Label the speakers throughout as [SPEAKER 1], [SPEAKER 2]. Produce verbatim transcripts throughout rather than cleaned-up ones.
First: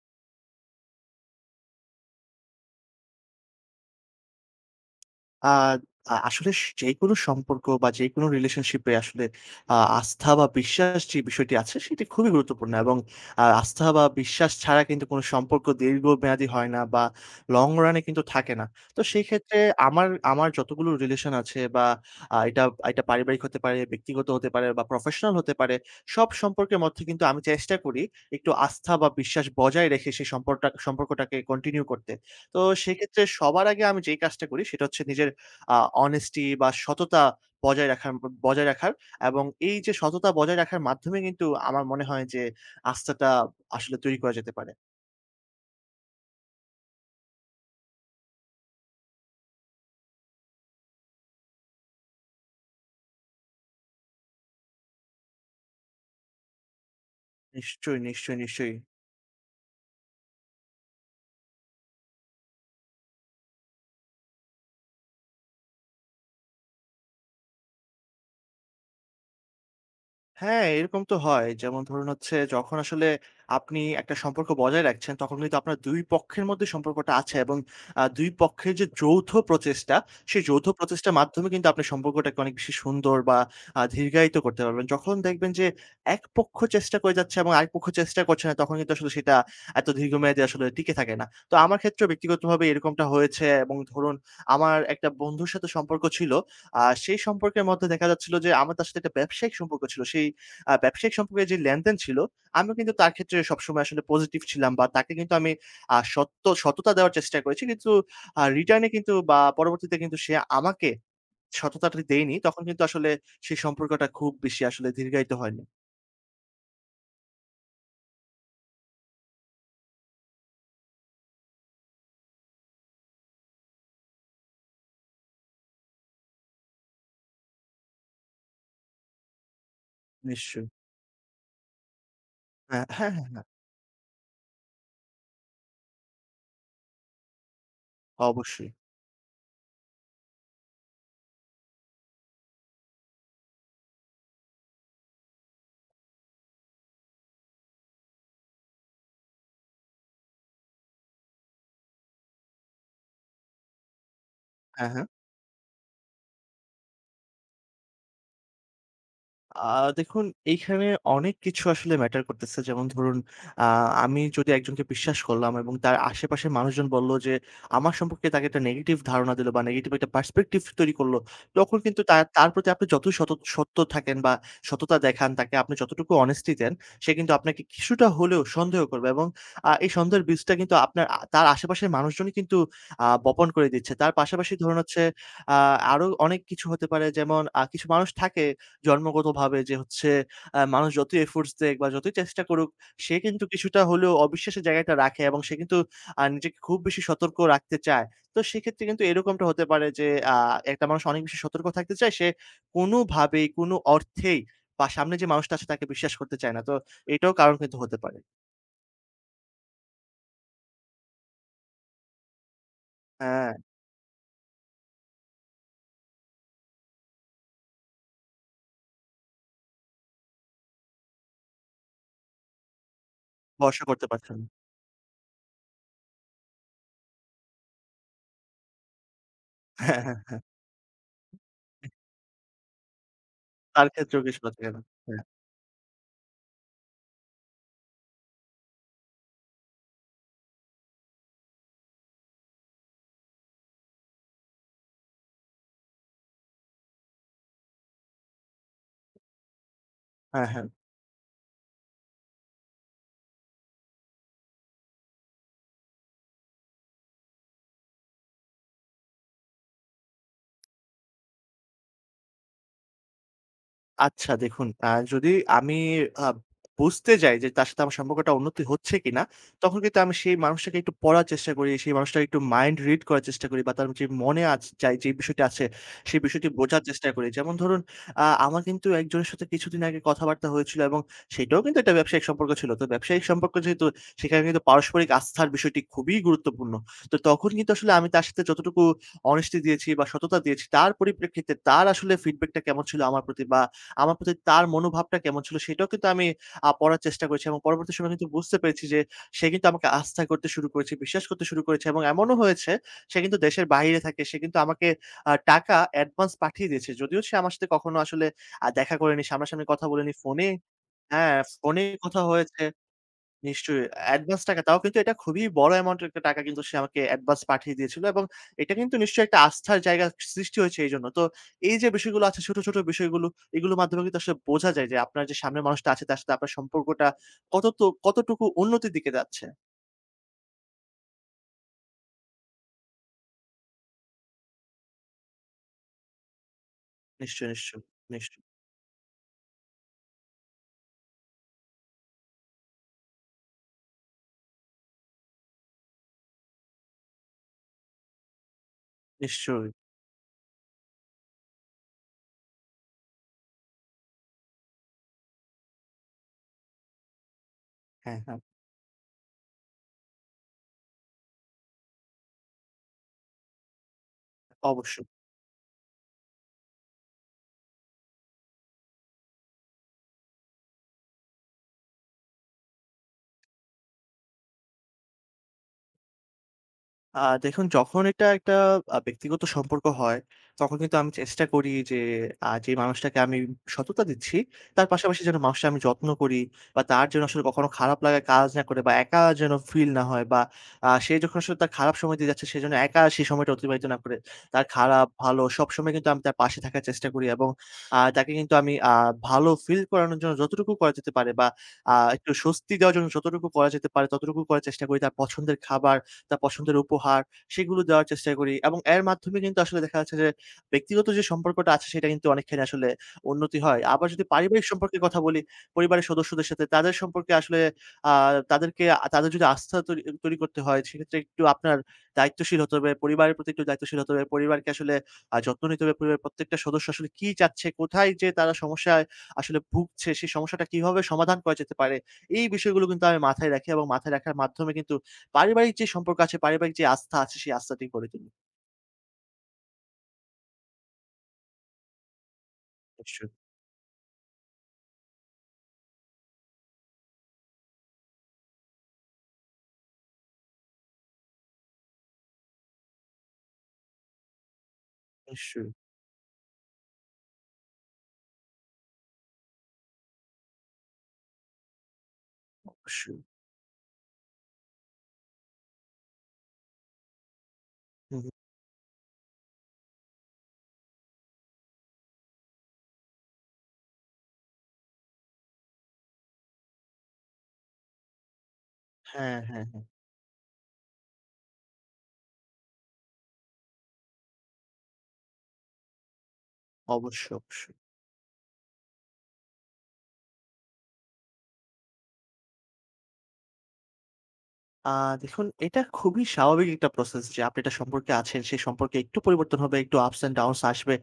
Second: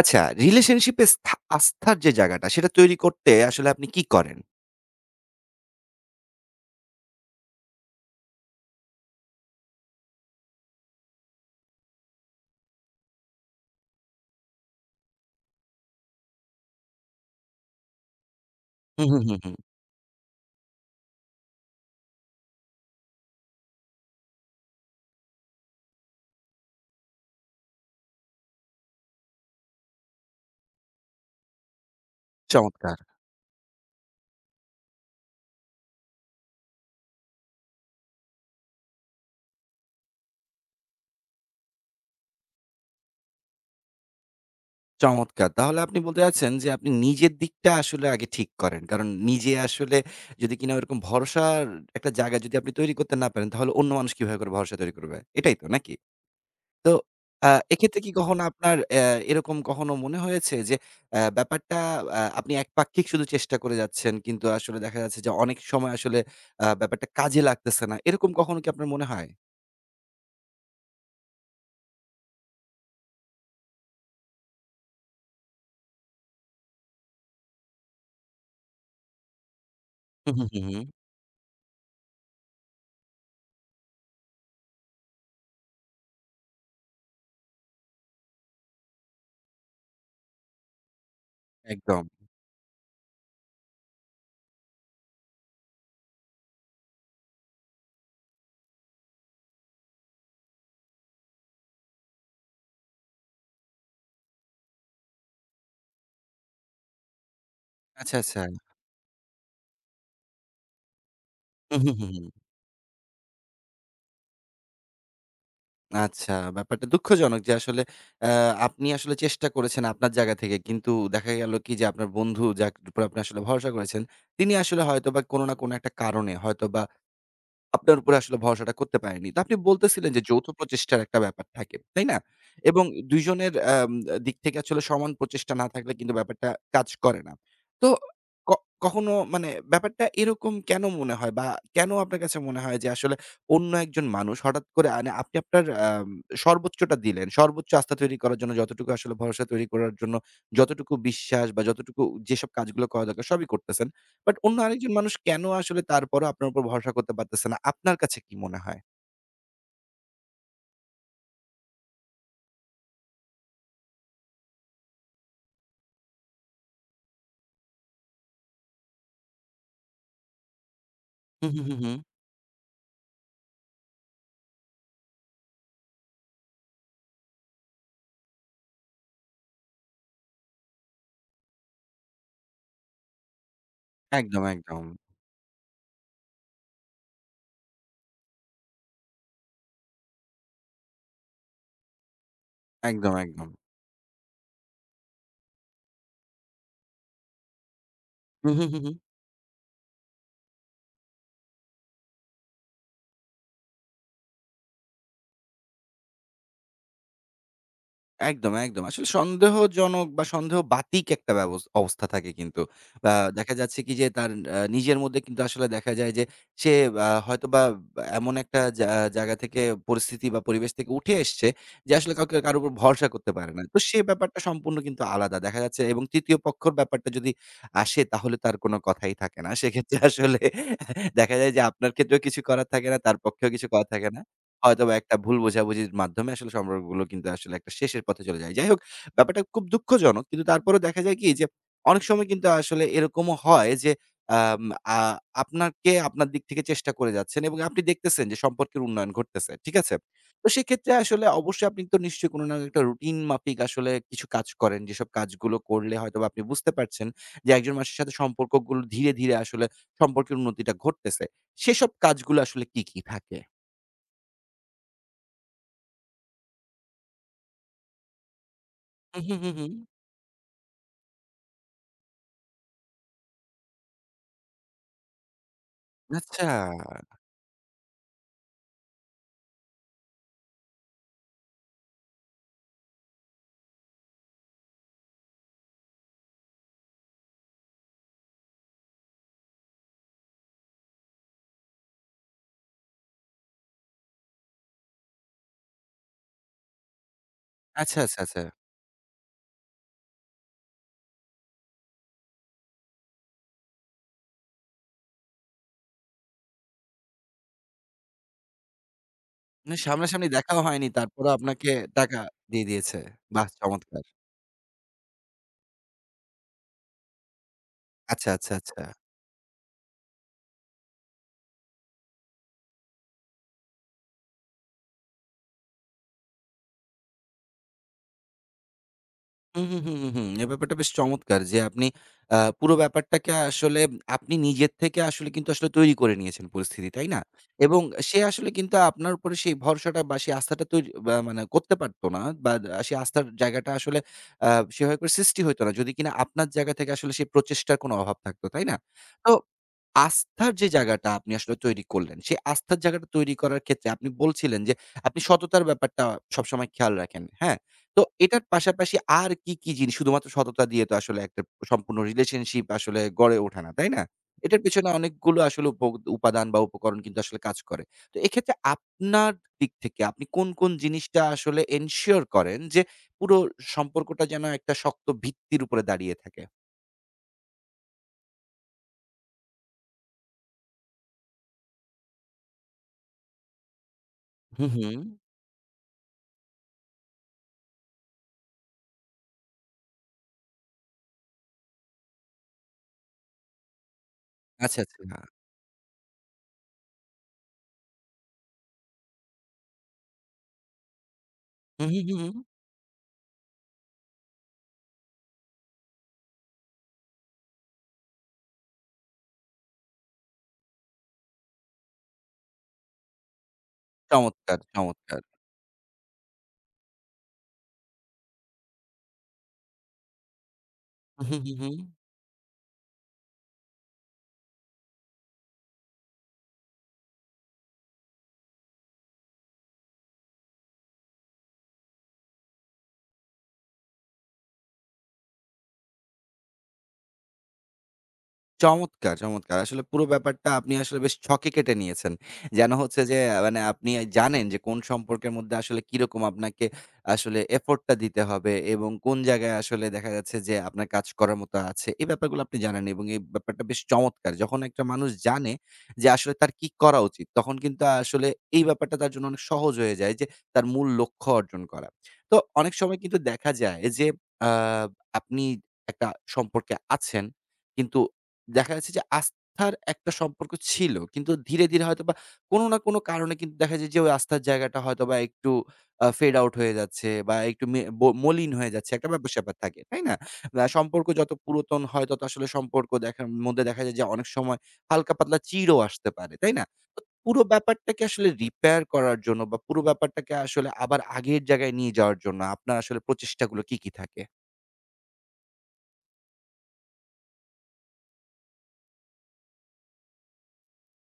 [SPEAKER 1] আচ্ছা, রিলেশনশিপে স্থা আস্থার যে জায়গাটা, সেটা তৈরি করতে আসলে আপনি কি করেন?
[SPEAKER 2] আ আ আসলে স যেকোনো সম্পর্ক বা যেকোনো রিলেশনশিপ এ আসলে আ আস্থা বা বিশ্বাস যে বিষয়টি আছে সেটি খুবই গুরুত্বপূর্ণ এবং আ আস্থা বা বিশ্বাস ছাড়া কিন্তু কোনো সম্পর্ক দীর্ঘমেয়াদী হয় না বা লং রান এ কিন্তু থাকে না। তো
[SPEAKER 1] হুম, হুম,
[SPEAKER 2] সেই
[SPEAKER 1] হুম, হুম।
[SPEAKER 2] ক্ষেত্রে আমার আমার যতগুলো রিলেশন আছে বা আ এটা এটা পারিবারিক হতে পারে, ব্যক্তিগত হতে পারে বা প্রফেশনাল হতে পারে। সব সম্পর্কের মধ্যে কিন্তু আমি চেষ্টা করি একটু আস্থা বা বিশ্বাস বজায় রেখে সেই সম্পর্কটা সম্পর্কটাকে কন্টিনিউ করতে। তো
[SPEAKER 1] চমৎকার,
[SPEAKER 2] সেক্ষেত্রে সবার আগে আমি যেই কাজটা করি সেটা হচ্ছে নিজের আ honesty বা সততা বজায় রাখার ব বজায় রাখার এবং এই যে সততা বজায় রাখার মাধ্যমে কিন্তু আমার মনে হয় যে আস্থাটা আসলে তৈরি করা যেতে পারে।
[SPEAKER 1] চমৎকার! তাহলে আপনি বলতে চাচ্ছেন যে আপনি নিজের দিকটা আসলে আগে ঠিক করেন। কারণ নিজে আসলে যদি কিনা ওরকম ভরসার একটা জায়গা যদি আপনি তৈরি করতে না পারেন, তাহলে অন্য মানুষ কিভাবে করে ভরসা তৈরি করবে? এটাই তো নাকি? তো আ
[SPEAKER 2] নিশ্চয়ই,
[SPEAKER 1] এক্ষেত্রে কি
[SPEAKER 2] নিশ্চয়ই,
[SPEAKER 1] কখনো
[SPEAKER 2] নিশ্চয়ই।
[SPEAKER 1] আপনার অ্যা এরকম কখনো মনে হয়েছে যে অ্যা ব্যাপারটা আ আপনি একপাক্ষিক শুধু চেষ্টা করে যাচ্ছেন কিন্তু আসলে দেখা যাচ্ছে যে অনেক সময় আসলে আ ব্যাপারটা কাজে লাগতেছে না। এরকম কখনো কি আপনার মনে হয়?
[SPEAKER 2] হ্যাঁ, এরকম তো হয়। যেমন ধরুন হচ্ছে যখন আসলে আপনি একটা সম্পর্ক বজায় রাখছেন, তখন কিন্তু আপনার দুই পক্ষের মধ্যে সম্পর্কটা আছে এবং আ দুই পক্ষের যে যৌথ প্রচেষ্টা,
[SPEAKER 1] হু,
[SPEAKER 2] সেই
[SPEAKER 1] হু, হু,
[SPEAKER 2] যৌথ
[SPEAKER 1] হু।
[SPEAKER 2] প্রচেষ্টার মাধ্যমে কিন্তু আপনি সম্পর্কটাকে অনেক বেশি সুন্দর বা আ দীর্ঘায়িত করতে পারবেন। যখন দেখবেন যে এক পক্ষ চেষ্টা করে যাচ্ছে এবং আরেক পক্ষ চেষ্টা করছে না, তখন কিন্তু আসলে সেটা এত দীর্ঘমেয়াদী আসলে টিকে থাকে না। তো আমার
[SPEAKER 1] একদম।
[SPEAKER 2] ক্ষেত্রেও ব্যক্তিগতভাবে এরকমটা হয়েছে এবং ধরুন আমার একটা বন্ধুর সাথে সম্পর্ক ছিল। আ সেই সম্পর্কের মধ্যে দেখা যাচ্ছিল যে, আমার তার সাথে একটা ব্যবসায়িক সম্পর্ক ছিল। সেই আ ব্যবসায়িক সম্পর্কে যে লেনদেন ছিল, আমিও কিন্তু তার ক্ষেত্রে সবসময় আসলে পজিটিভ ছিলাম বা তাকে কিন্তু আমি আ সত্য সততা দেওয়ার চেষ্টা করেছি। কিন্তু
[SPEAKER 1] আচ্ছা, আচ্ছা।
[SPEAKER 2] আ রিটার্ন এ কিন্তু বা পরবর্তীতে কিন্তু সে আমাকে
[SPEAKER 1] হু, হু,
[SPEAKER 2] সততাটা
[SPEAKER 1] হু, হু।
[SPEAKER 2] দেয়নি। তখন কিন্তু আসলে সেই সম্পর্কটা খুব বেশি আসলে দীর্ঘায়িত হয়নি।
[SPEAKER 1] আচ্ছা, ব্যাপারটা দুঃখজনক যে আসলে অ্যা আপনি আসলে চেষ্টা করেছেন আপনার জায়গা থেকে। কিন্তু দেখা গেল কি যে আপনার বন্ধু যার উপর আপনি আসলে ভরসা করেছেন, তিনি আসলে হয়তোবা কোনো না কোনো একটা কারণে হয়তোবা আপনার উপরে আসলে ভরসাটা করতে পারেনি। তো আপনি বলতেছিলেন যে যৌথ
[SPEAKER 2] নিশ্চয়ই।
[SPEAKER 1] প্রচেষ্টার একটা ব্যাপার থাকে, তাই না? এবং
[SPEAKER 2] হ্যাঁ, হ্যাঁ,
[SPEAKER 1] দুই
[SPEAKER 2] হ্যাঁ, হ্যাঁ।
[SPEAKER 1] জনের আম দিক থেকে আসলে সমান প্রচেষ্টা না থাকলে কিন্তু ব্যাপারটা কাজ করে না। তো ক
[SPEAKER 2] অবশ্যই।
[SPEAKER 1] কখনো মানে ব্যাপারটা এরকম কেন মনে হয় বা কেন আপনার কাছে মনে হয় যে আসলে অন্য একজন মানুষ হঠাৎ করে আনে আপনি আপনার আম সর্বোচ্চটা দিলেন। সর্বোচ্চ আস্থা তৈরি করার জন্য যতটুকু আসলে ভরসা তৈরি করার জন্য যতটুকু বিশ্বাস বা যতটুকু যেসব কাজগুলো করা দরকার সবই করতেছেন। বাট অন্য
[SPEAKER 2] হ্যাঁ,
[SPEAKER 1] আরেকজন
[SPEAKER 2] হ্যাঁ।
[SPEAKER 1] মানুষ কেন আসলে তারপরও আপনার উপর ভরসা করতে পারতেছে না? আপনার কাছে কি মনে হয়?
[SPEAKER 2] আ দেখুন এইখানে অনেক কিছু আসলে ম্যাটার করতেছে। যেমন ধরুন আ আমি যদি একজনকে বিশ্বাস করলাম এবং তার আশেপাশের মানুষজন বলল যে আমার সম্পর্কে তাকে একটা নেগেটিভ ধারণা দিল বা নেগেটিভ একটা পার্সপেক্টিভ তৈরি করল।
[SPEAKER 1] হু, হু, হু,
[SPEAKER 2] তখন
[SPEAKER 1] হু।
[SPEAKER 2] কিন্তু তার তার প্রতি আপনি যতই সত সত্য থাকেন বা সততা দেখান, তাকে আপনি যতটুকু অনেস্টি দেন, সে কিন্তু আপনাকে কিছুটা হলেও সন্দেহ করবে এবং আ এই সন্দেহের বীজটা কিন্তু আপনার আ তার আশেপাশের মানুষজনই কিন্তু আ বপন করে দিচ্ছে। তার
[SPEAKER 1] একদম,
[SPEAKER 2] পাশাপাশি ধরুন
[SPEAKER 1] একদম।
[SPEAKER 2] হচ্ছে আ আরো অনেক কিছু হতে পারে যেমন আ কিছু মানুষ থাকে জন্মগতভাবে যে হচ্ছে আ মানুষ যতই এফোর্টস দেক বা যতই চেষ্টা করুক, সে
[SPEAKER 1] একদম,
[SPEAKER 2] কিন্তু
[SPEAKER 1] একদম।
[SPEAKER 2] কিছুটা হলেও অবিশ্বাসের জায়গাটা রাখে এবং সে কিন্তু আ নিজেকে খুব বেশি সতর্ক রাখতে চায়। তো
[SPEAKER 1] হুম, হুম, হুম,
[SPEAKER 2] সেক্ষেত্রে
[SPEAKER 1] হুম।
[SPEAKER 2] কিন্তু এরকমটা হতে পারে যে আ একটা মানুষ অনেক বেশি সতর্ক থাকতে চায়, সে কোনোভাবেই কোনো অর্থেই বা সামনে যে মানুষটা আছে তাকে বিশ্বাস করতে চায় না। তো এটাও কারণ কিন্তু হতে পারে।
[SPEAKER 1] একদম, একদম। আসলে সন্দেহজনক বা সন্দেহ বাতিক একটা ব্যবস অবস্থা থাকে কিন্তু। আ
[SPEAKER 2] হ্যাঁ,
[SPEAKER 1] দেখা যাচ্ছে কি যে তার আ নিজের মধ্যে কিন্তু আসলে দেখা যায় যে সে আ হয়তোবা এমন একটা জা জায়গা থেকে পরিস্থিতি বা পরিবেশ থেকে উঠে এসছে যে আসলে কাউকে কারো উপর ভরসা করতে পারে না। তো
[SPEAKER 2] ভরসা
[SPEAKER 1] সে
[SPEAKER 2] করতে পারছে
[SPEAKER 1] ব্যাপারটা
[SPEAKER 2] না।
[SPEAKER 1] সম্পূর্ণ কিন্তু আলাদা। দেখা যাচ্ছে এবং তৃতীয় পক্ষর ব্যাপারটা যদি আসে তাহলে তার কোনো কথাই থাকে না। সেক্ষেত্রে
[SPEAKER 2] হ্যাঁ, হ্যাঁ,
[SPEAKER 1] আসলে
[SPEAKER 2] হ্যাঁ।
[SPEAKER 1] দেখা যায় যে আপনার ক্ষেত্রেও কিছু করার থাকে না, তার পক্ষেও কিছু
[SPEAKER 2] তার
[SPEAKER 1] করার থাকে না।
[SPEAKER 2] ক্ষেত্রেও কিছুটা থাকে না।
[SPEAKER 1] হয়তোবা একটা
[SPEAKER 2] হ্যাঁ,
[SPEAKER 1] ভুল বোঝাবুঝির মাধ্যমে আসলে সম্পর্কগুলো কিন্তু আসলে একটা শেষের পথে চলে যায়। যাই হোক, ব্যাপারটা খুব দুঃখজনক। কিন্তু তারপরেও দেখা যায় কি যে, অনেক সময় কিন্তু আসলে এরকমও হয় যে, আম আ আপনাকে আপনার দিক থেকে চেষ্টা করে যাচ্ছেন এবং আপনি দেখতেছেন যে সম্পর্কের উন্নয়ন ঘটতেছে। ঠিক আছে?
[SPEAKER 2] হ্যাঁ,
[SPEAKER 1] তো
[SPEAKER 2] হ্যাঁ।
[SPEAKER 1] সেক্ষেত্রে আসলে অবশ্যই আপনি তো নিশ্চয়ই কোনো না কোনো একটা রুটিন মাফিক আসলে কিছু কাজ করেন। যেসব কাজগুলো করলে হয়তোবা আপনি বুঝতে পারছেন যে একজন মানুষের সাথে সম্পর্কগুলো ধীরে, ধীরে আসলে সম্পর্কের উন্নতিটা ঘটতেছে। সেসব কাজগুলো আসলে কি, কি থাকে?
[SPEAKER 2] আচ্ছা দেখুন, আ যদি আমি আ বুঝতে যাই যে তার সাথে আমার সম্পর্কটা উন্নতি হচ্ছে
[SPEAKER 1] হু,
[SPEAKER 2] কিনা,
[SPEAKER 1] হু, হু, হু।
[SPEAKER 2] তখন কিন্তু আমি সেই মানুষটাকে একটু পড়ার চেষ্টা করি। সেই মানুষটাকে একটু মাইন্ড রিড করার চেষ্টা করি বা তার যে মনে আছ যায় যে বিষয়টি আছে, সেই
[SPEAKER 1] আচ্ছা।
[SPEAKER 2] বিষয়টি বোঝার চেষ্টা করি। যেমন ধরুন আ আমার কিন্তু একজনের সাথে কিছুদিন আগে কথাবার্তা হয়েছিল এবং সেটাও কিন্তু একটা ব্যবসায়িক সম্পর্ক ছিল। তো ব্যবসায়িক সম্পর্ক যেহেতু সেখানে কিন্তু পারস্পরিক আস্থার বিষয়টি খুবই গুরুত্বপূর্ণ। তো তখন কিন্তু আসলে আমি তার সাথে যতটুকু অনেস্টি দিয়েছি বা সততা দিয়েছি, তার পরিপ্রেক্ষিতে তার আসলে ফিডব্যাকটা কেমন ছিল আমার প্রতি বা আমার প্রতি তার মনোভাবটা কেমন ছিল সেটাও কিন্তু আমি আ পড়ার চেষ্টা করেছি এবং পরবর্তী
[SPEAKER 1] আচ্ছা,
[SPEAKER 2] সময়ে
[SPEAKER 1] আচ্ছা,
[SPEAKER 2] কিন্তু
[SPEAKER 1] আচ্ছা।
[SPEAKER 2] বুঝতে পেরেছি যে সে কিন্তু আমাকে আস্থা করতে শুরু করেছে, বিশ্বাস করতে শুরু করেছে এবং এমনও হয়েছে সে কিন্তু দেশের বাহিরে থাকে। সে কিন্তু আমাকে আ টাকা অ্যাডভান্স পাঠিয়ে দিয়েছে। যদিও সে আমার সাথে কখনো আসলে আ দেখা করেনি, সামনাসামনি
[SPEAKER 1] মানে
[SPEAKER 2] কথা বলেনি।
[SPEAKER 1] সামনাসামনি
[SPEAKER 2] ফোনে
[SPEAKER 1] দেখাও হয়নি। তারপরও
[SPEAKER 2] হ্যাঁ,
[SPEAKER 1] আপনাকে
[SPEAKER 2] ফোনে
[SPEAKER 1] টাকা
[SPEAKER 2] কথা হয়েছে।
[SPEAKER 1] দিয়ে দিয়েছে। বাহ!
[SPEAKER 2] নিশ্চয়ই।
[SPEAKER 1] চমৎকার।
[SPEAKER 2] অ্যাডভান্স টাকা তাও কিন্তু এটা খুবই বড় অ্যামাউন্টের একটা টাকা কিন্তু সে আমাকে অ্যাডভান্স পাঠিয়ে দিয়েছিল এবং
[SPEAKER 1] আচ্ছা, আচ্ছা,
[SPEAKER 2] এটা
[SPEAKER 1] আচ্ছা।
[SPEAKER 2] কিন্তু নিশ্চয়ই একটা আস্থার জায়গা সৃষ্টি হয়েছে এইজন্য। তো এই যে বিষয়গুলো আছে ছোট, ছোট বিষয়গুলো এগুলোর মাধ্যমে কিন্তু আসলে বোঝা যায় যে আপনার যে সামনের মানুষটা আছে তার সাথে আপনার সম্পর্কটা কত তো কতটুকু উন্নতির দিকে যাচ্ছে।
[SPEAKER 1] হুম, হুম, হুম, হুম, হুম। এ ব্যাপারটা বেশ চমৎকার যে আপনি আ পুরো ব্যাপারটাকে আসলে আপনি নিজের থেকে আসলে কিন্তু আসলে তৈরি করে নিয়েছেন পরিস্থিতি, তাই না?
[SPEAKER 2] নিশ্চয়ই,
[SPEAKER 1] এবং
[SPEAKER 2] নিশ্চয়ই,
[SPEAKER 1] সে
[SPEAKER 2] নিশ্চয়ই,
[SPEAKER 1] আসলে কিন্তু আপনার উপরে সেই ভরসাটা বা সেই আস্থাটা তৈরি বা মানে করতে পারত না বা আ সেই আস্থার জায়গাটা আসলে আ সেভাবে করে সৃষ্টি হইতো না যদি কিনা আপনার জায়গা থেকে আসলে সেই প্রচেষ্টার কোনো অভাব থাকতো, তাই না? তো
[SPEAKER 2] নিশ্চয়ই।
[SPEAKER 1] আস্থার যে জায়গাটা আপনি আসলে তৈরি করলেন, সেই আস্থার জায়গাটা তৈরি করার ক্ষেত্রে আপনি বলছিলেন যে আপনি সততার ব্যাপারটা সবসময় খেয়াল রাখেন, হ্যাঁ? তো
[SPEAKER 2] হ্যাঁ, হ্যাঁ,
[SPEAKER 1] এটার পাশাপাশি আর কি, কি জিনিস শুধুমাত্র সততা দিয়ে তো আসলে একটা সম্পূর্ণ রিলেশনশিপ আসলে গড়ে ওঠে না, তাই না? এটার পেছনে
[SPEAKER 2] অবশ্যই।
[SPEAKER 1] অনেকগুলো আসলে উপ উপাদান বা উপকরণ কিন্তু আসলে কাজ করে। তো এক্ষেত্রে আপনার দিক থেকে আপনি কোন, কোন জিনিসটা আসলে এনশিওর করেন যে পুরো সম্পর্কটা যেন একটা শক্ত ভিত্তির উপরে দাঁড়িয়ে থাকে?
[SPEAKER 2] আ দেখুন যখন এটা একটা আ ব্যক্তিগত সম্পর্ক হয়, তখন কিন্তু আমি চেষ্টা করি যে আ যে মানুষটাকে আমি সততা দিচ্ছি,
[SPEAKER 1] হুম,
[SPEAKER 2] তার
[SPEAKER 1] হুম।
[SPEAKER 2] পাশাপাশি যেন মানুষটা আমি যত্ন করি বা তার যেন আসলে কখনো খারাপ লাগা কাজ না করে বা একা যেন ফিল না হয় বা আ সে যখন আসলে তার খারাপ সময় দিয়ে যাচ্ছে, সে যেন একা সেই সময়টা অতিবাহিত না করে, তার
[SPEAKER 1] আচ্ছা,
[SPEAKER 2] খারাপ,
[SPEAKER 1] আচ্ছা।
[SPEAKER 2] ভালো সবসময় কিন্তু আমি তার পাশে থাকার চেষ্টা করি এবং আ তাকে কিন্তু আমি আ ভালো ফিল করানোর জন্য যতটুকু করা যেতে পারে বা
[SPEAKER 1] হুম,
[SPEAKER 2] আ
[SPEAKER 1] হুম, হুম।
[SPEAKER 2] একটু
[SPEAKER 1] হুম।
[SPEAKER 2] স্বস্তি দেওয়ার জন্য যতটুকু করা যেতে পারে, ততটুকু করার চেষ্টা করি। তার পছন্দের খাবার তার পছন্দের উপহার সেগুলো দেওয়ার চেষ্টা করি এবং এর মাধ্যমে কিন্তু আসলে দেখা যাচ্ছে যে ব্যক্তিগত যে সম্পর্কটা আছে সেটা কিন্তু অনেকখানি আসলে উন্নতি হয়। আবার যদি
[SPEAKER 1] চমৎকার,
[SPEAKER 2] পারিবারিক সম্পর্কের কথা
[SPEAKER 1] চমৎকার।
[SPEAKER 2] বলি, পরিবারের সদস্যদের সাথে তাদের সম্পর্কে আসলে আ তাদেরকে তাদের যদি আস্থা তৈরি তৈরি করতে হয় সেক্ষেত্রে
[SPEAKER 1] হুম, হুম,
[SPEAKER 2] একটু
[SPEAKER 1] হুম, হুম।
[SPEAKER 2] আপনার দায়িত্বশীল হতে হবে। পরিবারের প্রতি একটু দায়িত্বশীল হতে হবে। পরিবারকে আসলে আ যত্ন নিতে হবে। পরিবারের প্রত্যেকটা সদস্য আসলে কি চাচ্ছে, কোথায় যে তারা সমস্যায় আসলে ভুগছে, সেই সমস্যাটা কিভাবে সমাধান করা যেতে পারে। এই বিষয়গুলো কিন্তু আমি মাথায় রাখি এবং মাথায় রাখার মাধ্যমে কিন্তু পারিবারিক যে সম্পর্ক আছে, পারিবারিক যে আস্থা আছে, সেই আস্থাটি গড়ে তুলি।
[SPEAKER 1] চমৎকার, চমৎকার! আসলে পুরো ব্যাপারটা আপনি আসলে বেশ ছকে কেটে নিয়েছেন। যেন হচ্ছে যে
[SPEAKER 2] নিশ্চয়ই,
[SPEAKER 1] আ মানে আপনি জানেন যে কোন সম্পর্কের মধ্যে আসলে কিরকম আপনাকে আসলে এফোর্ট টা দিতে হবে এবং কোন জায়গায় আসলে দেখা যাচ্ছে যে আপনার কাজ করার মতো আছে। এই ব্যাপারগুলো আপনি জানেন এবং এই ব্যাপারটা বেশ চমৎকার। যখন একটা মানুষ জানে
[SPEAKER 2] নিশ্চয়ই,
[SPEAKER 1] যে আসলে তার কি করা উচিত, তখন কিন্তু আসলে এই ব্যাপারটা তার জন্য অনেক সহজ হয়ে যায় যে তার মূল লক্ষ্য অর্জন করা। তো অনেক সময়
[SPEAKER 2] অবশ্যই।
[SPEAKER 1] কিন্তু দেখা যায় যে আ আপনি একটা সম্পর্কে আছেন, কিন্তু
[SPEAKER 2] হুম, হুম।
[SPEAKER 1] দেখা যাচ্ছে যে আস্থার একটা সম্পর্ক ছিল। কিন্তু ধীরে, ধীরে হয়তোবা কোনো না কোনো কারণে কিন্তু দেখা যায় যে ওই আস্থার জায়গাটা হয়তোবা একটু আ ফেড আউট হয়ে যাচ্ছে বা একটু মে ব মলিন হয়ে যাচ্ছে। একটা
[SPEAKER 2] হ্যাঁ,
[SPEAKER 1] ব্যাপার-স্যাপার
[SPEAKER 2] হ্যাঁ,
[SPEAKER 1] থাকে।
[SPEAKER 2] হ্যাঁ।
[SPEAKER 1] তাই না? আ সম্পর্ক যত পুরাতন হয় তত আসলে সম্পর্ক দেখার মধ্যে দেখা যায় যে অনেক সময় হালকা পাতলা চিড়ও আসতে পারে। তাই না? তো
[SPEAKER 2] অবশ্যই,
[SPEAKER 1] পুরো
[SPEAKER 2] অবশ্যই।
[SPEAKER 1] ব্যাপারটাকে আসলে রিপেয়ার করার জন্য বা পুরো ব্যাপারটাকে আসলে আবার আগের জায়গায় নিয়ে যাওয়ার জন্য আপনার আসলে প্রচেষ্টাগুলো কি, কি থাকে?
[SPEAKER 2] আ দেখুন এটা খুবই স্বাভাবিক একটা প্রসেস যে আপনি এটা সম্পর্কে আছেন, সেই সম্পর্কে একটু পরিবর্তন হবে, একটু ups and downs আসবে।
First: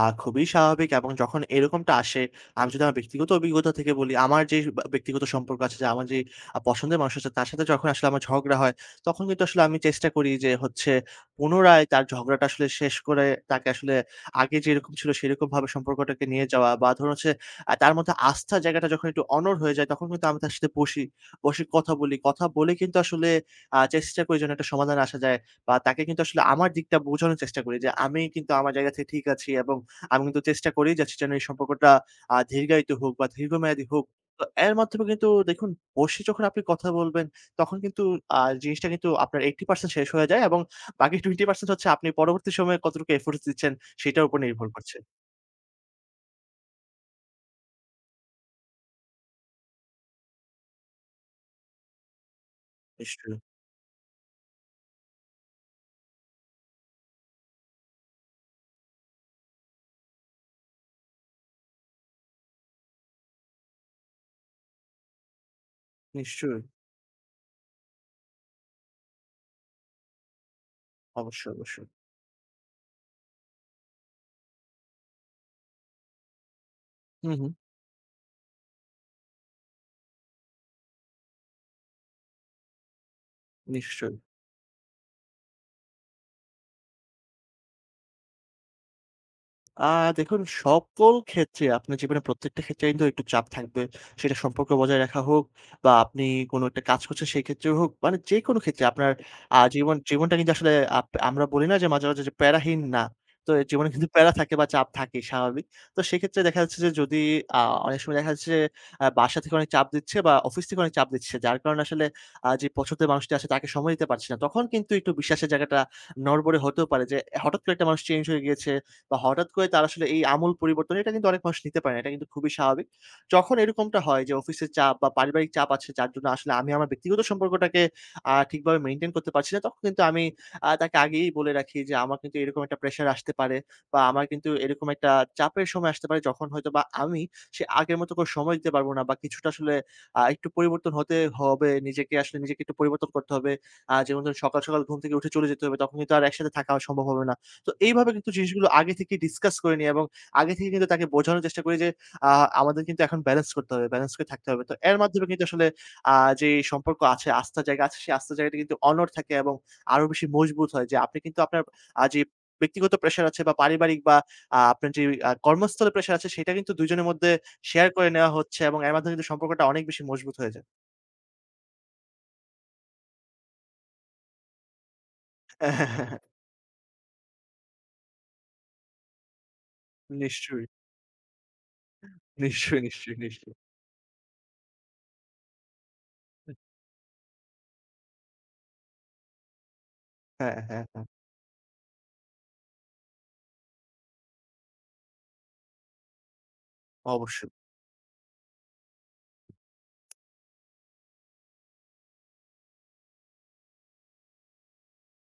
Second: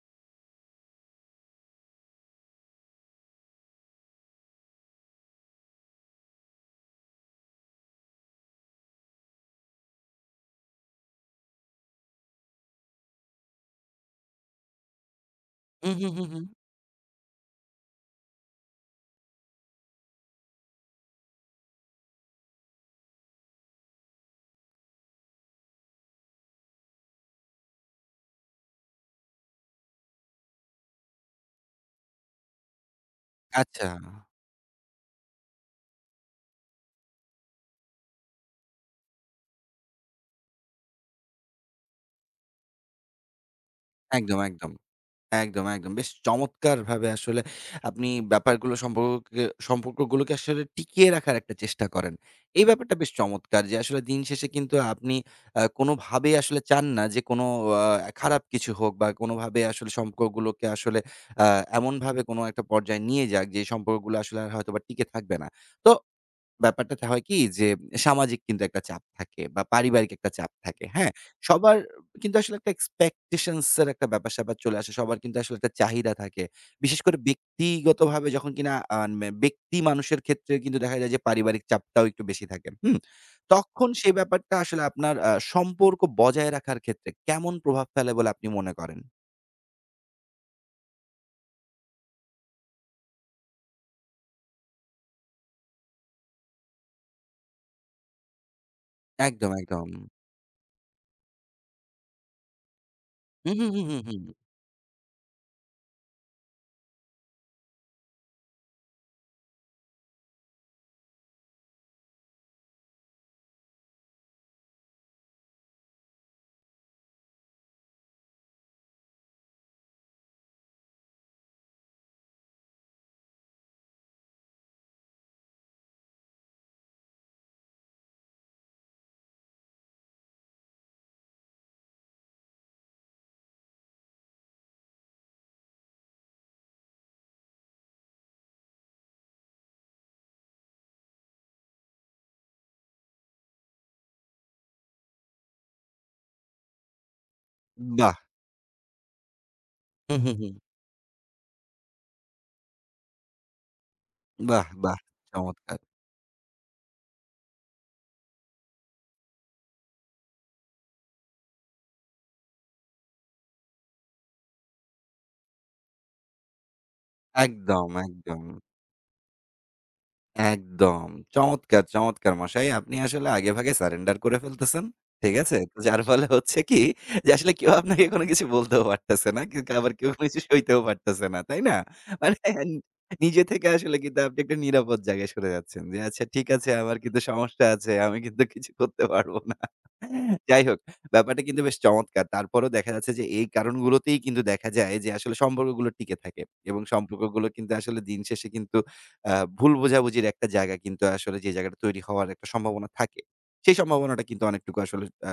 [SPEAKER 2] আ খুবই স্বাভাবিক এবং যখন এরকমটা আসে, আমি যদি আমার ব্যক্তিগত অভিজ্ঞতা থেকে বলি, আমার যে বা ব্যক্তিগত সম্পর্ক আছে যে আমার যে আ পছন্দের মানুষ আছে তার সাথে যখন আসলে আমার ঝগড়া হয়, তখন কিন্তু আসলে আমি চেষ্টা করি যে হচ্ছে পুনরায় তার ঝগড়াটা আসলে শেষ করে তাকে আসলে আগে যেরকম ছিল সেরকমভাবে
[SPEAKER 1] হু, হু, হু,
[SPEAKER 2] সম্পর্কটাকে
[SPEAKER 1] হু।
[SPEAKER 2] নিয়ে যাওয়া বা ধরুন হচ্ছে আ তার মধ্যে আস্থার জায়গাটা যখন একটু অনড় হয়ে যায় তখন কিন্তু আমি তার সাথে বসি। বসে কথা বলি। কথা বলে কিন্তু আসলে আ চেষ্টা করি যেন একটা সমাধানে আসা যায় বা তাকে কিন্তু আসলে আমার দিকটা বোঝানোর চেষ্টা করি যে, আমি কিন্তু আমার জায়গা থেকে ঠিক আছি এবং আমি কিন্তু চেষ্টা করেই যাচ্ছি যেন এই সম্পর্কটা আ দীর্ঘায়িত হোক বা দীর্ঘমেয়াদী
[SPEAKER 1] আচ্ছা।
[SPEAKER 2] হোক। তো এর মাধ্যমে কিন্তু দেখুন বসে যখন আপনি কথা বলবেন, তখন কিন্তু আ জিনিসটা কিন্তু আপনার আশি শতাংশ শেষ হয়ে যায় এবং বাকি বিশ শতাংশ হচ্ছে আপনি পরবর্তী সময়ে কতটুকু এফোর্টস দিচ্ছেন সেটার উপর
[SPEAKER 1] একদম,
[SPEAKER 2] নির্ভর
[SPEAKER 1] একদম।
[SPEAKER 2] করছে।
[SPEAKER 1] একদম, একদম। বেশ চমৎকারভাবে আসলে আপনি ব্যাপারগুলো সম্পর্কে সম্পর্কগুলোকে আসলে টিকিয়ে রাখার একটা চেষ্টা করেন। এই ব্যাপারটা বেশ
[SPEAKER 2] নিশ্চয়ই,
[SPEAKER 1] চমৎকার যে আসলে দিন শেষে কিন্তু আপনি আ কোনোভাবেই আসলে চান না যে কোনো আ খারাপ কিছু হোক বা কোনোভাবে আসলে সম্পর্কগুলোকে আসলে আ এমনভাবে কোনো একটা পর্যায়ে নিয়ে যাক যে সম্পর্কগুলো আসলে আর হয়তোবা টিকে থাকবে না। তো
[SPEAKER 2] নিশ্চয়ই।
[SPEAKER 1] ব্যাপারটাতে হয় কি যে সামাজিক কিন্তু একটা চাপ থাকে বা পারিবারিক একটা চাপ থাকে। হ্যাঁ?
[SPEAKER 2] অবশ্যই,
[SPEAKER 1] সবার
[SPEAKER 2] অবশ্যই।
[SPEAKER 1] কিন্তু আসলে একটা expectations এর একটা ব্যাপার-স্যাপার চলে আসে। সবার কিন্তু আসলে একটা চাহিদা থাকে। বিশেষ করে
[SPEAKER 2] হু, হু।
[SPEAKER 1] ব্যক্তিগতভাবে যখন কিনা আ মে ব্যক্তি মানুষের ক্ষেত্রে কিন্তু দেখা যায় যে পারিবারিক চাপটাও একটু বেশি থাকে। হুম? তখন সেই
[SPEAKER 2] নিশ্চয়ই।
[SPEAKER 1] ব্যাপারটা আসলে আপনার আ সম্পর্ক বজায় রাখার ক্ষেত্রে কেমন প্রভাব ফেলে বলে আপনি মনে করেন?
[SPEAKER 2] আ দেখুন সকল ক্ষেত্রে আপনার জীবনের প্রত্যেকটা ক্ষেত্রে কিন্তু একটু চাপ থাকবে। সেটা সম্পর্ক বজায় রাখা হোক বা আপনি কোন একটা কাজ করছেন সেই ক্ষেত্রে হোক, মানে যেকোনো ক্ষেত্রে আপনার
[SPEAKER 1] একদম,
[SPEAKER 2] আ
[SPEAKER 1] একদম।
[SPEAKER 2] জীবন জীবনটা কিন্তু আসলে আপ আমরা বলি না যে মাঝে, মাঝে যে প্যারাহীন না।
[SPEAKER 1] হু,
[SPEAKER 2] তো এর
[SPEAKER 1] হু, হু,
[SPEAKER 2] জীবনে
[SPEAKER 1] হু,
[SPEAKER 2] কিন্তু প্যারা
[SPEAKER 1] হু।
[SPEAKER 2] থাকে বা চাপ থাকে স্বাভাবিক। তো সেক্ষেত্রে দেখা যাচ্ছে যে যদি আ অনেক সময় দেখা যাচ্ছে যে আ বাসা থেকে অনেক চাপ দিচ্ছে বা অফিস থেকে অনেক চাপ দিচ্ছে। যার কারণে আসলে আ যে পছন্দের মানুষটি আছে তাকে সময় দিতে পারছি না। তখন কিন্তু একটু বিশ্বাসের জায়গাটা নড়বড়ে হতেও পারে যে হঠাৎ করে একটা মানুষ চেঞ্জ হয়ে গিয়েছে বা হঠাৎ করে তারা আসলে এই আমূল পরিবর্তন এটা কিন্তু অনেক মানুষ নিতে পারে না। এটা কিন্তু খুবই স্বাভাবিক। যখন এরকমটা হয় যে অফিসের চাপ বা পারিবারিক চাপ আছে যার জন্য আসলে আমি আমার ব্যক্তিগত সম্পর্কটাকে আ ঠিকভাবে মেইনটেইন করতে পারছি না, তখন কিন্তু আমি আ তাকে আগেই বলে রাখি যে আমার কিন্তু এরকম একটা প্রেশার আসতে পারে বা আমার কিন্তু এরকম একটা চাপের সময় আসতে পারে যখন হয়তোবা আমি সে আগের মতো করে সময় দিতে পারব না বা কিছুটা আসলে আ একটু পরিবর্তন হতে হবে। নিজেকে আসলে নিজেকে একটু পরিবর্তন করতে হবে। আ যেমন ধরুন সকাল, সকাল ঘুম থেকে উঠে চলে যেতে হবে। তখন কিন্তু আর একসাথে থাকা সম্ভব হবে না। তো এইভাবে
[SPEAKER 1] বাহ!
[SPEAKER 2] কিন্তু জিনিসগুলো আগে থেকে ডিসকাস করে নিই এবং
[SPEAKER 1] হু, হু, হু।
[SPEAKER 2] আগে থেকে কিন্তু তাকে বোঝানোর চেষ্টা করি যে, আ আমাদের কিন্তু এখন ব্যালেন্স করতে হবে, ব্যালেন্স করে থাকতে হবে।
[SPEAKER 1] বাহ!
[SPEAKER 2] তো এর
[SPEAKER 1] বাহ!
[SPEAKER 2] মাধ্যমে কিন্তু আসলে
[SPEAKER 1] চমৎকার।
[SPEAKER 2] আ যে সম্পর্ক আছে, আস্থার জায়গা আছে, সেই আস্থার জায়গাটা কিন্তু অনড় থাকে এবং আরো বেশি মজবুত হয় যে আপনি কিন্তু আপনার আ যে ব্যক্তিগত প্রেশার আছে বা পারিবারিক বা আ আপনার যে আ কর্মস্থলে প্রেশার আছে সেটা কিন্তু দুইজনের মধ্যে শেয়ার
[SPEAKER 1] একদম,
[SPEAKER 2] করে নেওয়া
[SPEAKER 1] একদম।
[SPEAKER 2] হচ্ছে এবং এর মাধ্যমে কিন্তু সম্পর্কটা অনেক বেশি মজবুত হয়ে যায়।
[SPEAKER 1] একদম। চমৎকার, চমৎকার মশাই। আপনি আসলে আগেভাগে সারেন্ডার করে ফেলতেছেন। ঠিক আছে?
[SPEAKER 2] হ্যাঁ,
[SPEAKER 1] তো
[SPEAKER 2] হ্যাঁ,
[SPEAKER 1] যার
[SPEAKER 2] হ্যাঁ,
[SPEAKER 1] ফলে হচ্ছে কি যে আসলে কেউ আপনাকে কোনো কিছু বলতেও পারতেছে না। কিন্তু আবার কেউ কোনো কিছু
[SPEAKER 2] নিশ্চয়ই,
[SPEAKER 1] সইতেও পারতেছে না। তাই না? মানে
[SPEAKER 2] নিশ্চয়ই, নিশ্চয়ই,
[SPEAKER 1] নিজে
[SPEAKER 2] নিশ্চয়ই।
[SPEAKER 1] থেকে আসলে কিন্তু আপনি একটা নিরাপদ জায়গায় সরে যাচ্ছেন। যে আচ্ছা ঠিক আছে, আমার কিন্তু সমস্যা আছে। আমি কিন্তু কিছু করতে পারবো না।
[SPEAKER 2] হ্যাঁ,
[SPEAKER 1] যাই হোক,
[SPEAKER 2] হ্যাঁ, হ্যাঁ।
[SPEAKER 1] ব্যাপারটা কিন্তু বেশ চমৎকার। তারপরেও দেখা যাচ্ছে যে এই কারণগুলোতেই কিন্তু দেখা যায় যে আসলে সম্পর্কগুলো টিকে থাকে। এবং সম্পর্কগুলো
[SPEAKER 2] অবশ্যই।
[SPEAKER 1] কিন্তু আসলে দিন শেষে কিন্তু আ ভুল বোঝাবুঝির একটা জায়গা কিন্তু আসলে যে জায়গাটা তৈরি হওয়ার একটা সম্ভাবনা থাকে। সেই সম্ভাবনাটা কিন্তু অনেকটুকু আসলে আ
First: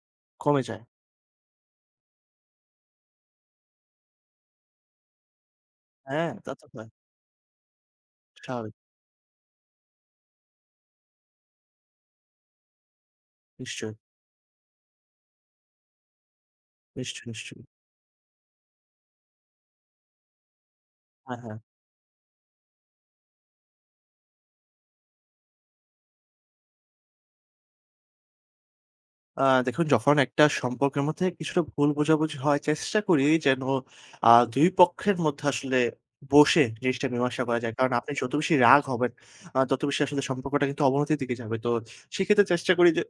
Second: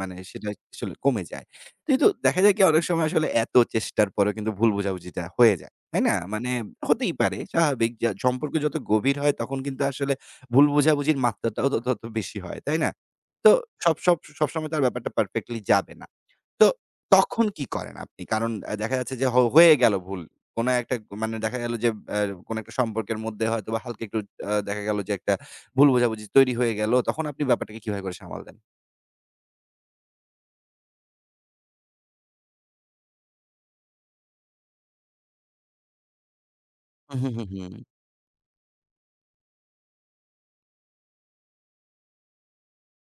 [SPEAKER 1] মানে সেটা
[SPEAKER 2] কমে যায়।
[SPEAKER 1] আসলে কমে যায়। কিন্তু দেখা যায় কি অনেক সময় আসলে এত চেষ্টার পরেও কিন্তু ভুল বোঝাবুঝিটা হয়ে যায়। তাই না?
[SPEAKER 2] হ্যাঁ,
[SPEAKER 1] মানে
[SPEAKER 2] তা তো হয়।
[SPEAKER 1] হতেই পারে স্বাভাবিক যা সম্পর্ক
[SPEAKER 2] স্বাভাবিক।
[SPEAKER 1] যত গভীর হয় তখন কিন্তু আসলে ভুল বোঝাবুঝির মাত্রাটাও তত, তত বেশি হয়। তাই না? তো
[SPEAKER 2] নিশ্চয়ই,
[SPEAKER 1] সব সব সবসময় তো আর ব্যাপারটা পারফেক্টলি যাবে না। তো
[SPEAKER 2] নিশ্চয়ই,
[SPEAKER 1] তখন
[SPEAKER 2] নিশ্চয়ই।
[SPEAKER 1] কি করেন আপনি? কারণ আ দেখা যাচ্ছে যে হ হয়ে গেল ভুল। কোন একটা মানে
[SPEAKER 2] হ্যাঁ, হ্যাঁ।
[SPEAKER 1] দেখা গেল যে আ কোন একটা সম্পর্কের মধ্যে হয়তোবা হালকা একটু আ দেখা গেল যে একটা ভুল বোঝাবুঝি তৈরি হয়ে গেল। তখন আপনি ব্যাপারটাকে কিভাবে করে সামাল দেন?
[SPEAKER 2] আ দেখুন যখন একটা সম্পর্কের মধ্যে কিছুটা ভুল বোঝাবুঝি হয়, চেষ্টা করি যেন আ দুই পক্ষের মধ্যে আসলে বসে জিনিসটা
[SPEAKER 1] উহু,
[SPEAKER 2] মীমাংসা
[SPEAKER 1] হু,
[SPEAKER 2] করা
[SPEAKER 1] হু।
[SPEAKER 2] যায়। কারণ আপনি যত বেশি রাগ হবেন, আ তত বেশি আসলে সম্পর্কটা কিন্তু অবনতির দিকে যাবে। তো সেক্ষেত্রে চেষ্টা করি যে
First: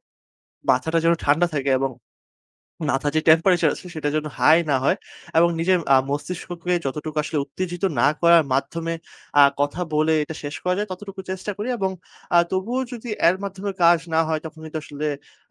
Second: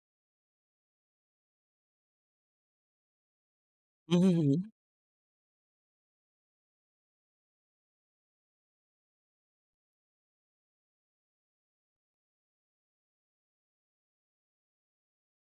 [SPEAKER 2] মাথাটা যেন ঠান্ডা থাকে এবং মাথার যে টেম্পারেচার আছে সেটা যেন
[SPEAKER 1] উহু, হু, হু।
[SPEAKER 2] হাই না হয় এবং নিজের আ মস্তিষ্ককে যতটুকু আসলে উত্তেজিত না করার মাধ্যমে আ কথা বলে এটা শেষ করা যায় ততটুকু চেষ্টা করি এবং আ তবুও যদি এর মাধ্যমে কাজ না হয় তখন কিন্তু আসলে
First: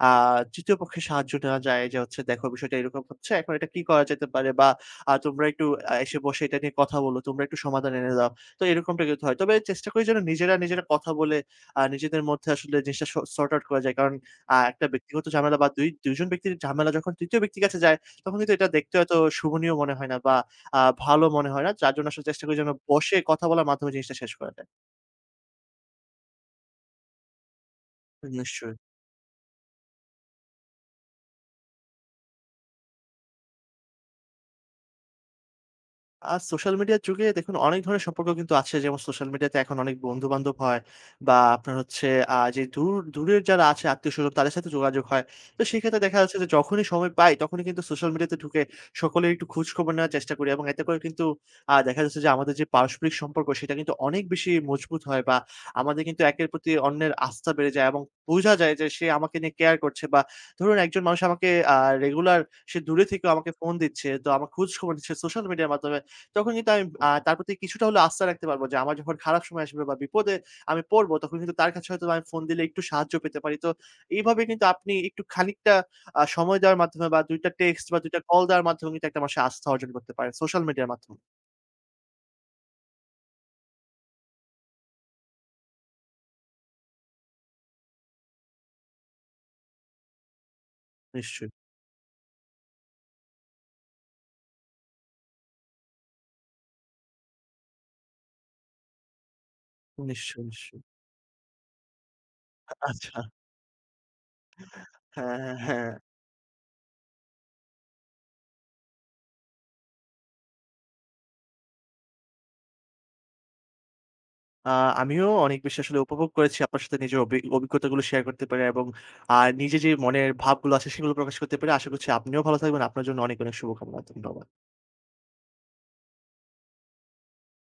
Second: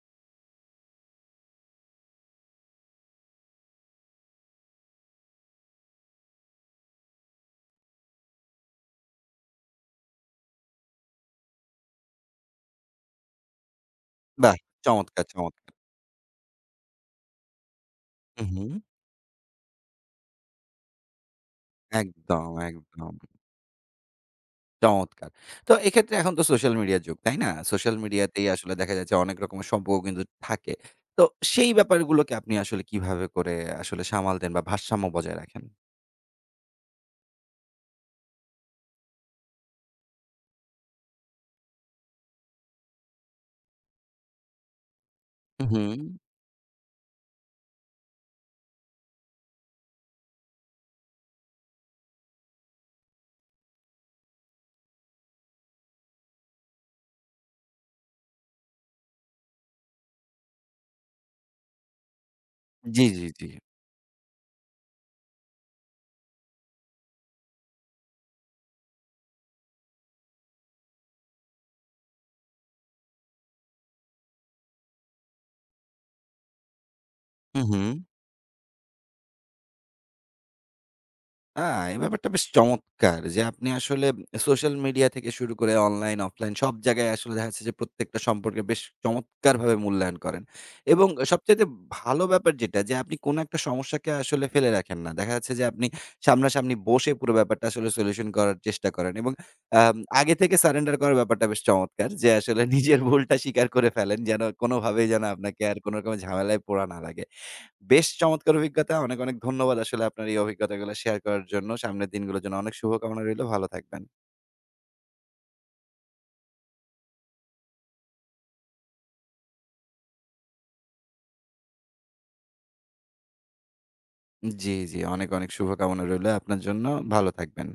[SPEAKER 2] আ ৩য় পক্ষের সাহায্য নেওয়া যায় যে হচ্ছে দেখো বিষয়টা এরকম হচ্ছে এখন এটা কি করা যেতে পারে বা আ তোমরা একটু আ এসে বসে এটা নিয়ে কথা বলো, তোমরা একটু সমাধান এনে দাও। তো এরকমটা কিন্তু হয়। তবে চেষ্টা করি যেন নিজেরা নিজেরা কথা বলে আ নিজেদের মধ্যে আসলে জিনিসটা স সর্ট আউট করা যায়। কারণ আ
[SPEAKER 1] বাহ!
[SPEAKER 2] একটা ব্যক্তিগত
[SPEAKER 1] চমৎকার,
[SPEAKER 2] ঝামেলা বা
[SPEAKER 1] চমৎকার।
[SPEAKER 2] দুই ২ জন ব্যক্তির ঝামেলা যখন তৃতীয় ব্যক্তির কাছে যায়, তখন
[SPEAKER 1] হু,
[SPEAKER 2] কিন্তু
[SPEAKER 1] হু।
[SPEAKER 2] এটা দেখতে হয়তো শোভনীয় মনে হয় না বা আ ভালো মনে হয় না। যার জন্য আসলে চেষ্টা
[SPEAKER 1] একদম,
[SPEAKER 2] করি যেন
[SPEAKER 1] একদম।
[SPEAKER 2] বসে কথা বলার মাধ্যমে জিনিসটা শেষ করা যায়।
[SPEAKER 1] চমৎকার। তো এক্ষেত্রে এখন তো সোশ্যাল মিডিয়ার যুগ, তাই না? সোশ্যাল মিডিয়াতেই আসলে
[SPEAKER 2] নিশ্চয়ই।
[SPEAKER 1] দেখা যাচ্ছে অনেক রকমের সম্পর্ক কিন্তু থাকে। তো সেই ব্যাপারগুলোকে আপনি আসলে কিভাবে করে আসলে সামাল দেন বা ভারসাম্য বজায় রাখেন?
[SPEAKER 2] আর সোশ্যাল মিডিয়ার যুগে দেখুন অনেক ধরনের সম্পর্ক কিন্তু আছে। যেমন সোশ্যাল মিডিয়াতে এখন অনেক বন্ধু-বান্ধব হয় বা আপনার হচ্ছে আ যে দূর দূরের যারা আছে আত্মীয়স্বজন তাদের সাথে যোগাযোগ হয়। তো
[SPEAKER 1] উহু।
[SPEAKER 2] সেক্ষেত্রে দেখা যাচ্ছে যে যখনই সময় পাই তখনই কিন্তু সোশ্যাল মিডিয়াতে ঢুকে সকলের একটু খোঁজখবর নেওয়ার চেষ্টা করি এবং এতে করে কিন্তু আ দেখা যাচ্ছে যে আমাদের যে পারস্পরিক সম্পর্ক সেটা কিন্তু অনেক বেশি মজবুত হয় বা আমাদের কিন্তু একের প্রতি অন্যের আস্থা বেড়ে যায় এবং বোঝা যায় যে সে আমাকে নিয়ে কেয়ার করছে বা ধরুন একজন মানুষ আমাকে আ রেগুলার সে দূরে
[SPEAKER 1] জি, জি,
[SPEAKER 2] থেকেও
[SPEAKER 1] জি।
[SPEAKER 2] আমাকে ফোন দিচ্ছে। তো আমার খোঁজখবর নিচ্ছে সোশ্যাল মিডিয়ার মাধ্যমে। তখন কিন্তু আমি আ তার প্রতি কিছুটা হলেও আস্থা রাখতে পারব যে আমার যখন খারাপ সময় আসবে বা বিপদে আমি পড়ব তখন কিন্তু তার কাছে হয়তোবা আমি ফোন দিলে একটু সাহায্য পেতে পারি। তো এইভাবে কিন্তু আপনি একটু খানিকটা আ সময় দেওয়ার মাধ্যমে বা দুই টা
[SPEAKER 1] হুম, হুম।
[SPEAKER 2] টেক্সট বা দুই টা কল দেওয়ার মাধ্যমে কিন্তু একটা মানুষের আস্থা অর্জন করতে পারে সোশ্যাল মিডিয়ার মাধ্যমে।
[SPEAKER 1] আ এই ব্যাপারটা বেশ চমৎকার যে আপনি আসলে সোশ্যাল মিডিয়া থেকে শুরু করে অনলাইন, অফলাইন সব জায়গায় আসলে দেখা যাচ্ছে যে প্রত্যেকটা সম্পর্কে বেশ চমৎকারভাবে মূল্যায়ন করেন। এবং
[SPEAKER 2] নিশ্চয়ই,
[SPEAKER 1] সবচাইতে ভালো ব্যাপার যেটা, যে আপনি কোনো একটা সমস্যাকে আসলে ফেলে রাখেন না। দেখা যাচ্ছে যে আপনি সামনাসামনি বসে পুরো ব্যাপারটা আসলে সলিউশন করার চেষ্টা করেন এবং আম আগে
[SPEAKER 2] নিশ্চয়ই,
[SPEAKER 1] থেকে
[SPEAKER 2] নিশ্চয়ই।
[SPEAKER 1] সারেন্ডার করার ব্যাপারটা বেশ চমৎকার। যে আসলে নিজের
[SPEAKER 2] আচ্ছা।
[SPEAKER 1] ভুলটা স্বীকার করে ফেলেন যেন কোনোভাবেই যেন
[SPEAKER 2] হ্যাঁ,
[SPEAKER 1] আপনাকে
[SPEAKER 2] হ্যাঁ,
[SPEAKER 1] আর
[SPEAKER 2] হ্যাঁ।
[SPEAKER 1] কোনো রকমের ঝামেলায় পড়া না লাগে। বেশ চমৎকার অভিজ্ঞতা। অনেক, অনেক ধন্যবাদ আসলে আপনার এই অভিজ্ঞতাগুলো শেয়ার করার জন্য। সামনের দিনগুলোর জন্য অনেক শুভকামনা রইলো। ভালো থাকবেন।
[SPEAKER 2] আ আমিও অনেক বেশি আসলে উপভোগ করেছি আপনার সাথে নিজের অভি অভিজ্ঞতাগুলো শেয়ার করতে পেরে এবং আ নিজে যে মনের ভাবগুলো আছে সেগুলো প্রকাশ করতে পেরে আশা করছি আপনিও ভালো থাকবেন। আপনার জন্য অনেক, অনেক শুভকামনা। ধন্যবাদ।
[SPEAKER 1] জি, জি। অনেক, অনেক শুভকামনা রইলো আপনার জন্য। ভালো থাকবেন।